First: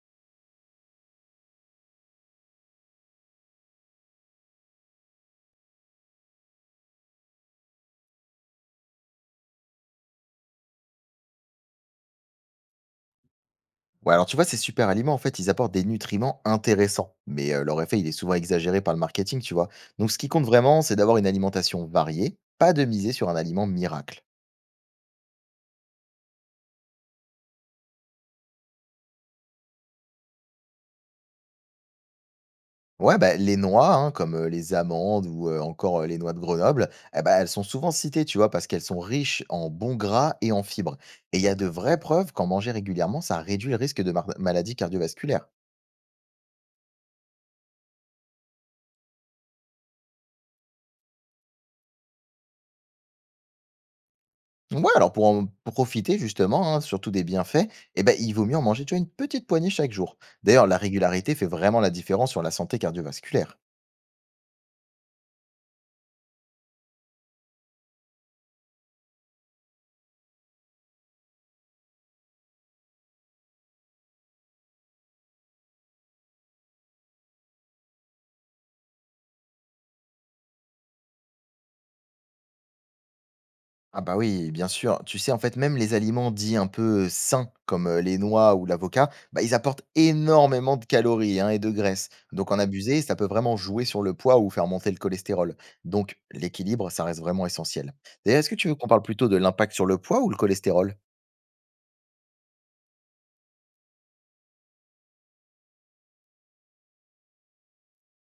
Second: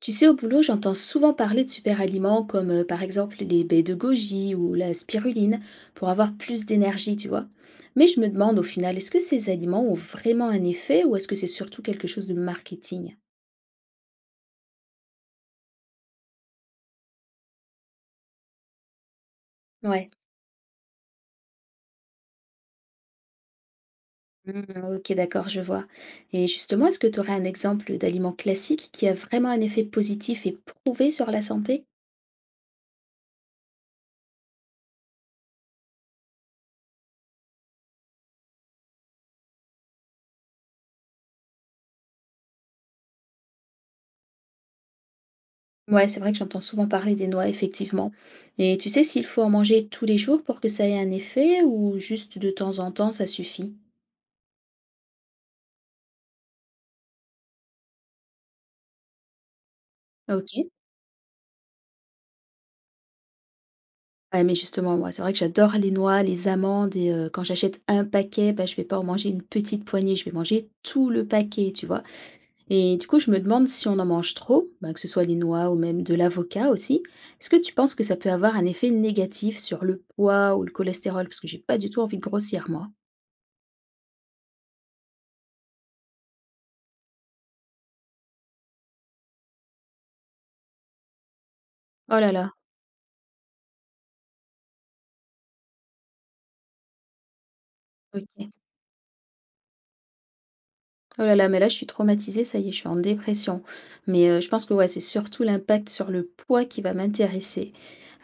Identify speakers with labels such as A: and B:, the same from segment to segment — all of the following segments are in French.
A: Tu sais, au boulot, j'entends souvent parler de super-aliments comme par exemple les baies de goji ou la spiruline pour avoir plus d'énergie, tu vois. Mais je me demande au final, est-ce que ces aliments ont vraiment un effet ou est-ce que c'est surtout quelque chose de marketing?
B: Ouais, alors tu vois, ces super aliments, en fait, ils apportent des nutriments intéressants, mais leur effet, il est souvent exagéré par le marketing, tu vois.
A: Ouais.
B: Donc, ce qui compte vraiment, c'est d'avoir une alimentation variée, pas de miser sur un aliment miracle.
A: Mm, ok, d'accord, je vois. Et justement, est-ce que tu aurais un exemple d'aliment classique qui a vraiment un effet positif et prouvé sur la santé?
B: Ouais, bah, les noix, hein, comme les amandes ou encore les noix de Grenoble, eh bah, elles sont souvent citées, tu vois, parce qu'elles sont riches en bons gras et en fibres. Et il y a de vraies preuves qu'en manger régulièrement, ça réduit le risque de maladies cardiovasculaires.
A: Ouais, c'est vrai que j'entends souvent parler des noix, effectivement. Et tu sais s'il faut en manger tous les jours pour que ça ait un effet ou juste de temps en temps, ça suffit?
B: Ouais, alors pour en profiter justement, hein, surtout des bienfaits, eh ben, il vaut mieux en manger tu vois, une petite poignée chaque jour. D'ailleurs,
A: OK.
B: la régularité fait vraiment la différence sur la santé cardiovasculaire.
A: Ouais, mais justement, moi, c'est vrai que j'adore les noix, les amandes et quand j'achète un paquet, bah, je vais pas en manger une petite poignée, je vais manger tout le paquet, tu vois? Et du coup, je me demande si on en mange trop, bah, que ce soit des noix ou même de l'avocat aussi, est-ce que tu penses que ça peut avoir un effet négatif sur le poids ou le cholestérol? Parce que j'ai pas du tout envie de grossir moi.
B: Ah bah oui, bien sûr. Tu sais, en fait, même les aliments dits un peu sains, comme les noix ou l'avocat, bah, ils apportent énormément de calories hein, et de graisses.
A: Oh là là,
B: Donc en abuser, ça peut vraiment jouer sur le poids ou faire monter le cholestérol. Donc l'équilibre, ça reste vraiment essentiel. D'ailleurs, est-ce
A: OK.
B: que tu veux qu'on parle plutôt de l'impact sur le poids ou le cholestérol?
A: Oh là là, mais là, je suis traumatisée, ça y est, je suis en dépression. Mais je pense que, ouais, c'est surtout l'impact sur le poids qui va m'intéresser.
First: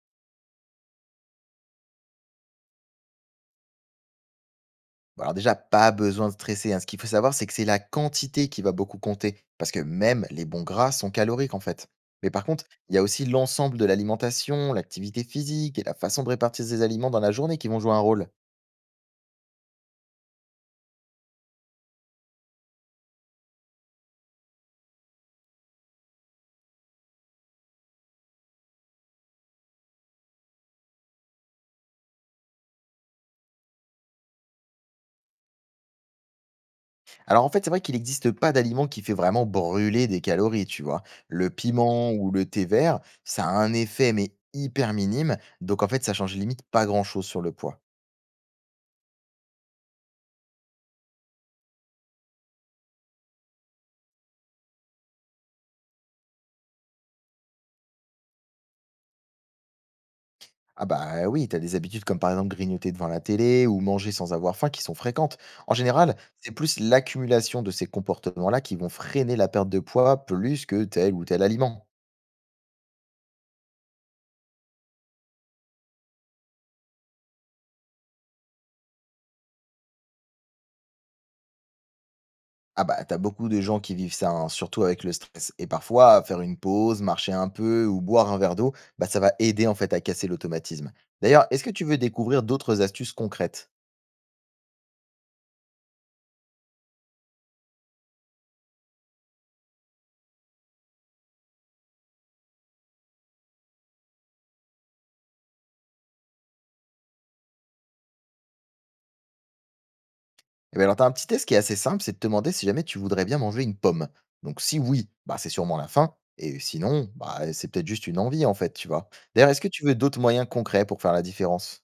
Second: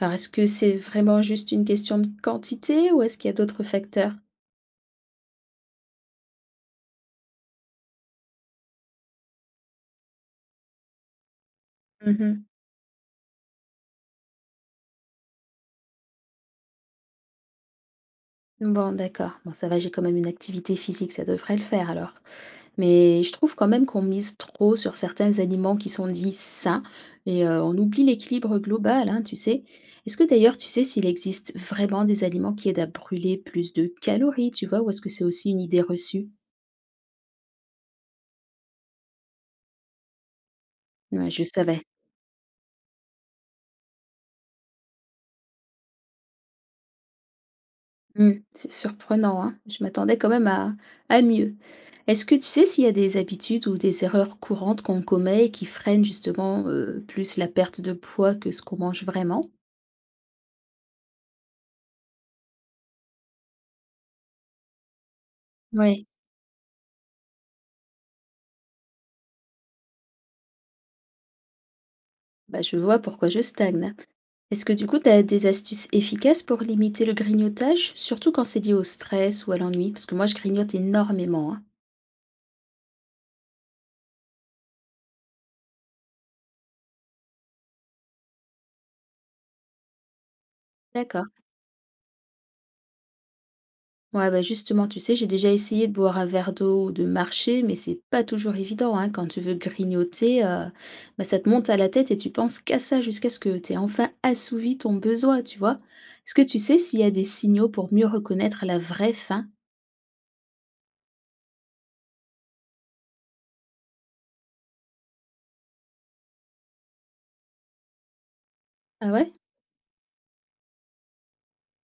A: Alors est-ce que c'est vraiment juste une question de quantité ou est-ce qu'il y a d'autres facteurs?
B: Bah, alors déjà, pas besoin de stresser, hein. Ce qu'il faut savoir, c'est que c'est la quantité qui va beaucoup compter, parce que même les bons gras sont caloriques en fait. Mais par
A: Mmh.
B: contre, il y a aussi l'ensemble de l'alimentation, l'activité physique et la façon de répartir ses aliments dans la journée qui vont jouer un rôle.
A: Bon, d'accord. Bon, ça va, j'ai quand même une activité physique, ça devrait le faire alors. Mais je trouve quand même qu'on mise trop sur certains aliments qui sont dits sains et on oublie l'équilibre global, hein, tu sais? Est-ce que d'ailleurs, tu sais s'il existe vraiment des aliments qui aident à brûler plus de calories, tu vois? Ou est-ce que c'est aussi une idée reçue?
B: Alors en fait, c'est vrai qu'il n'existe pas d'aliment qui fait vraiment brûler des calories, tu vois.
A: Ouais, je
B: Le
A: savais.
B: piment ou le thé vert, ça a un effet mais hyper minime, donc en fait, ça change limite pas grand-chose sur le poids.
A: Mmh. C'est surprenant, hein. Je m'attendais quand même à mieux. Est-ce que tu sais s'il y a des habitudes ou des erreurs courantes qu'on commet et qui freinent justement, plus la perte de poids que ce qu'on mange vraiment?
B: Ah bah oui, t'as des habitudes comme par exemple grignoter devant la télé ou manger sans avoir faim qui sont fréquentes. En
A: Ouais.
B: général, c'est plus l'accumulation de ces comportements-là qui vont freiner la perte de poids plus que tel ou tel aliment.
A: Bah, je vois pourquoi je stagne. Est-ce que du coup, tu as des astuces efficaces pour limiter le grignotage, surtout quand c'est lié au stress ou à l'ennui? Parce que moi, je grignote énormément, hein.
B: Ah bah t'as beaucoup de gens qui vivent ça, hein, surtout avec le stress. Et parfois, faire une pause, marcher un peu ou boire un verre d'eau, bah ça va aider en fait à casser l'automatisme.
A: D'accord.
B: D'ailleurs, est-ce que tu veux découvrir d'autres astuces concrètes?
A: Ouais, bah, justement, tu sais, j'ai déjà essayé de boire un verre d'eau ou de marcher, mais c'est pas toujours évident, hein. Quand tu veux grignoter, bah, ça te monte à la tête et tu penses qu'à ça jusqu'à ce que tu aies enfin assouvi ton besoin, tu vois? Est-ce que tu sais s'il y a des signaux pour mieux reconnaître la vraie faim?
B: Eh ben alors, tu as un petit test qui est assez simple, c'est de te demander si jamais tu voudrais bien manger une pomme. Donc si oui, bah, c'est sûrement la faim, et sinon, bah, c'est peut-être juste une envie en fait, tu vois.
A: Ah ouais?
B: D'ailleurs, est-ce que tu veux d'autres moyens concrets pour faire la différence?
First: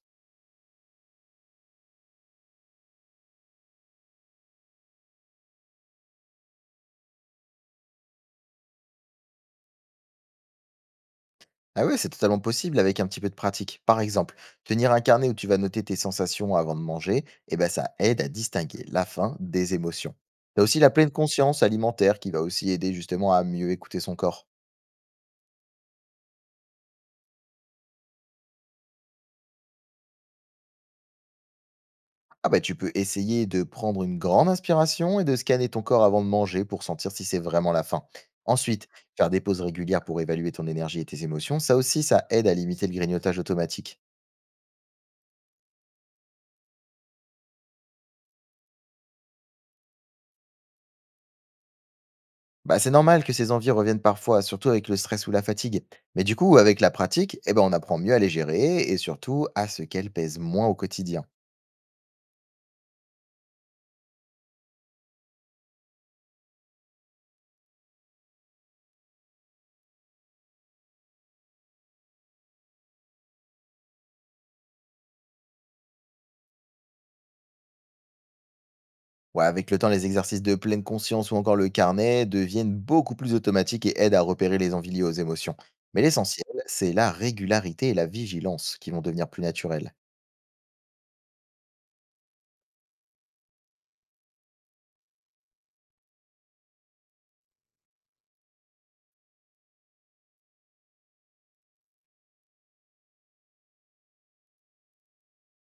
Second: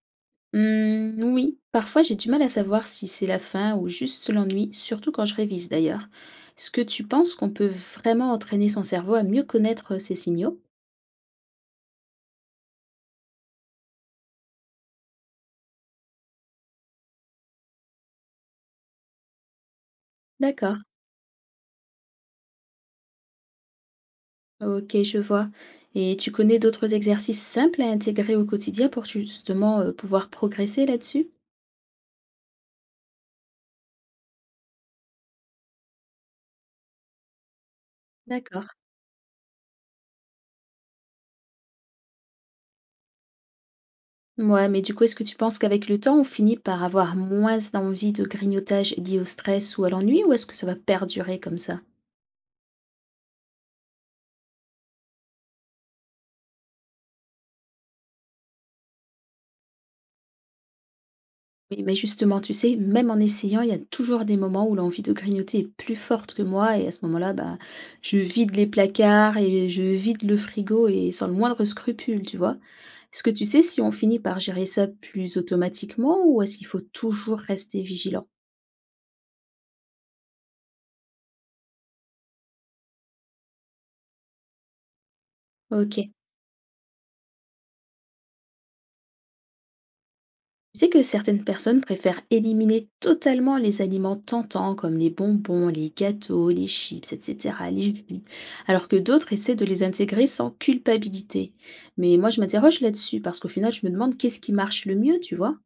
A: Hmm, oui, parfois j'ai du mal à savoir si c'est la faim ou juste l'ennui, surtout quand je révise d'ailleurs. Est-ce que tu penses qu'on peut vraiment entraîner son cerveau à mieux connaître ces signaux?
B: Ah ouais, c'est totalement possible avec un petit peu de pratique. Par exemple, tenir un carnet où tu vas noter tes sensations avant de manger, eh ben, ça aide à distinguer la faim des émotions. Tu as
A: D'accord.
B: aussi la pleine conscience alimentaire qui va aussi aider justement à mieux écouter son corps.
A: OK, je vois. Et tu connais d'autres exercices simples à intégrer au quotidien pour justement, pouvoir progresser là-dessus?
B: Ah bah tu peux essayer de prendre une grande inspiration et de scanner ton corps avant de manger pour sentir si c'est vraiment la faim.
A: D'accord.
B: Ensuite, faire des pauses régulières pour évaluer ton énergie et tes émotions, ça aussi ça aide à limiter le grignotage automatique.
A: Mouais, mais du coup, est-ce que tu penses qu'avec le temps, on finit par avoir moins d'envie de grignotage lié au stress ou à l'ennui ou est-ce que ça va perdurer comme ça?
B: Bah c'est normal que ces envies reviennent parfois, surtout avec le stress ou la fatigue. Mais du coup, avec la pratique, eh ben on apprend mieux à les gérer et surtout à ce qu'elles pèsent moins au quotidien.
A: Oui, mais justement, tu sais, même en essayant, il y a toujours des moments où l'envie de grignoter est plus forte que moi et à ce moment-là, bah, je vide les placards et je vide le frigo et sans le moindre scrupule, tu vois. Est-ce que tu sais si on finit par gérer ça plus automatiquement ou est-ce qu'il faut toujours rester vigilant?
B: Ouais, avec le temps, les exercices de pleine conscience ou encore le carnet deviennent beaucoup plus automatiques et aident à repérer les envies liées aux émotions. Mais
A: Ok.
B: l'essentiel, c'est la régularité et la vigilance qui vont devenir plus naturelles.
A: Tu sais que certaines personnes préfèrent éliminer totalement les aliments tentants comme les bonbons, les gâteaux, les chips, etc., les jus, alors que d'autres essaient de les intégrer sans culpabilité. Mais moi, je m'interroge là-dessus parce qu'au final, je me demande qu'est-ce qui marche le mieux, tu vois?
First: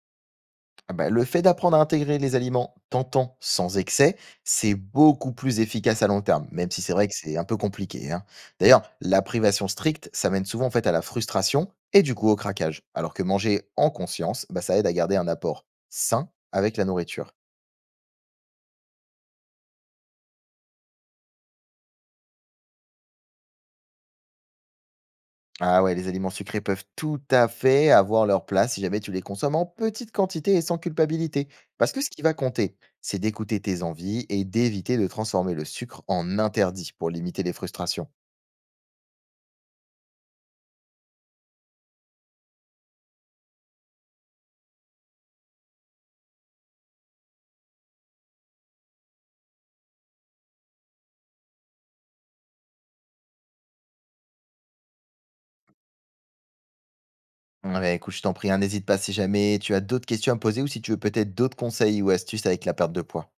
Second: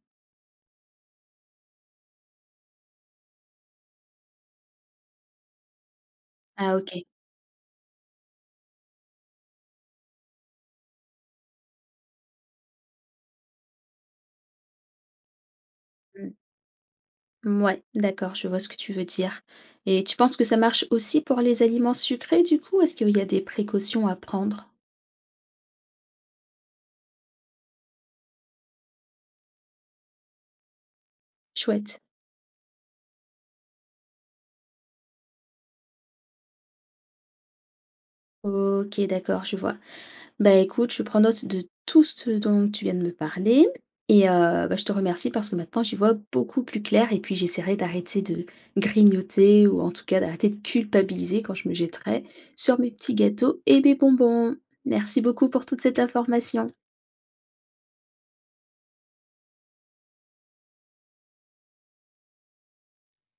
B: Ah bah, le fait d'apprendre à intégrer les aliments tentant sans excès, c'est beaucoup plus efficace à long terme, même
A: Ah,
B: si c'est
A: ok.
B: vrai que c'est un peu compliqué, hein. D'ailleurs, la privation stricte, ça mène souvent en fait à la frustration et du coup au craquage, alors que manger en conscience, bah, ça aide à garder un apport sain
A: Mm.
B: avec la nourriture.
A: Ouais, d'accord, je vois ce que tu veux dire. Et tu penses que ça marche aussi pour les aliments sucrés, du coup? Est-ce qu'il y a des précautions à prendre?
B: Ah ouais, les aliments sucrés peuvent tout à fait avoir leur place si jamais tu les consommes en petite quantité et sans culpabilité. Parce
A: Chouette.
B: que ce qui va compter, c'est d'écouter tes envies et d'éviter de transformer le sucre en interdit pour limiter les frustrations.
A: Ok, d'accord, je vois. Bah, écoute, je prends note de tout ce dont tu viens de me parler et bah, je te remercie parce que maintenant j'y vois beaucoup plus clair et puis j'essaierai d'arrêter de grignoter ou en tout cas d'arrêter de culpabiliser quand je me jetterai sur mes petits gâteaux et mes bonbons. Merci beaucoup pour toute cette information.
B: Ah bah écoute, je t'en prie, hein, n'hésite pas si jamais tu as d'autres questions à me poser ou si tu veux peut-être d'autres conseils ou astuces avec la perte de poids.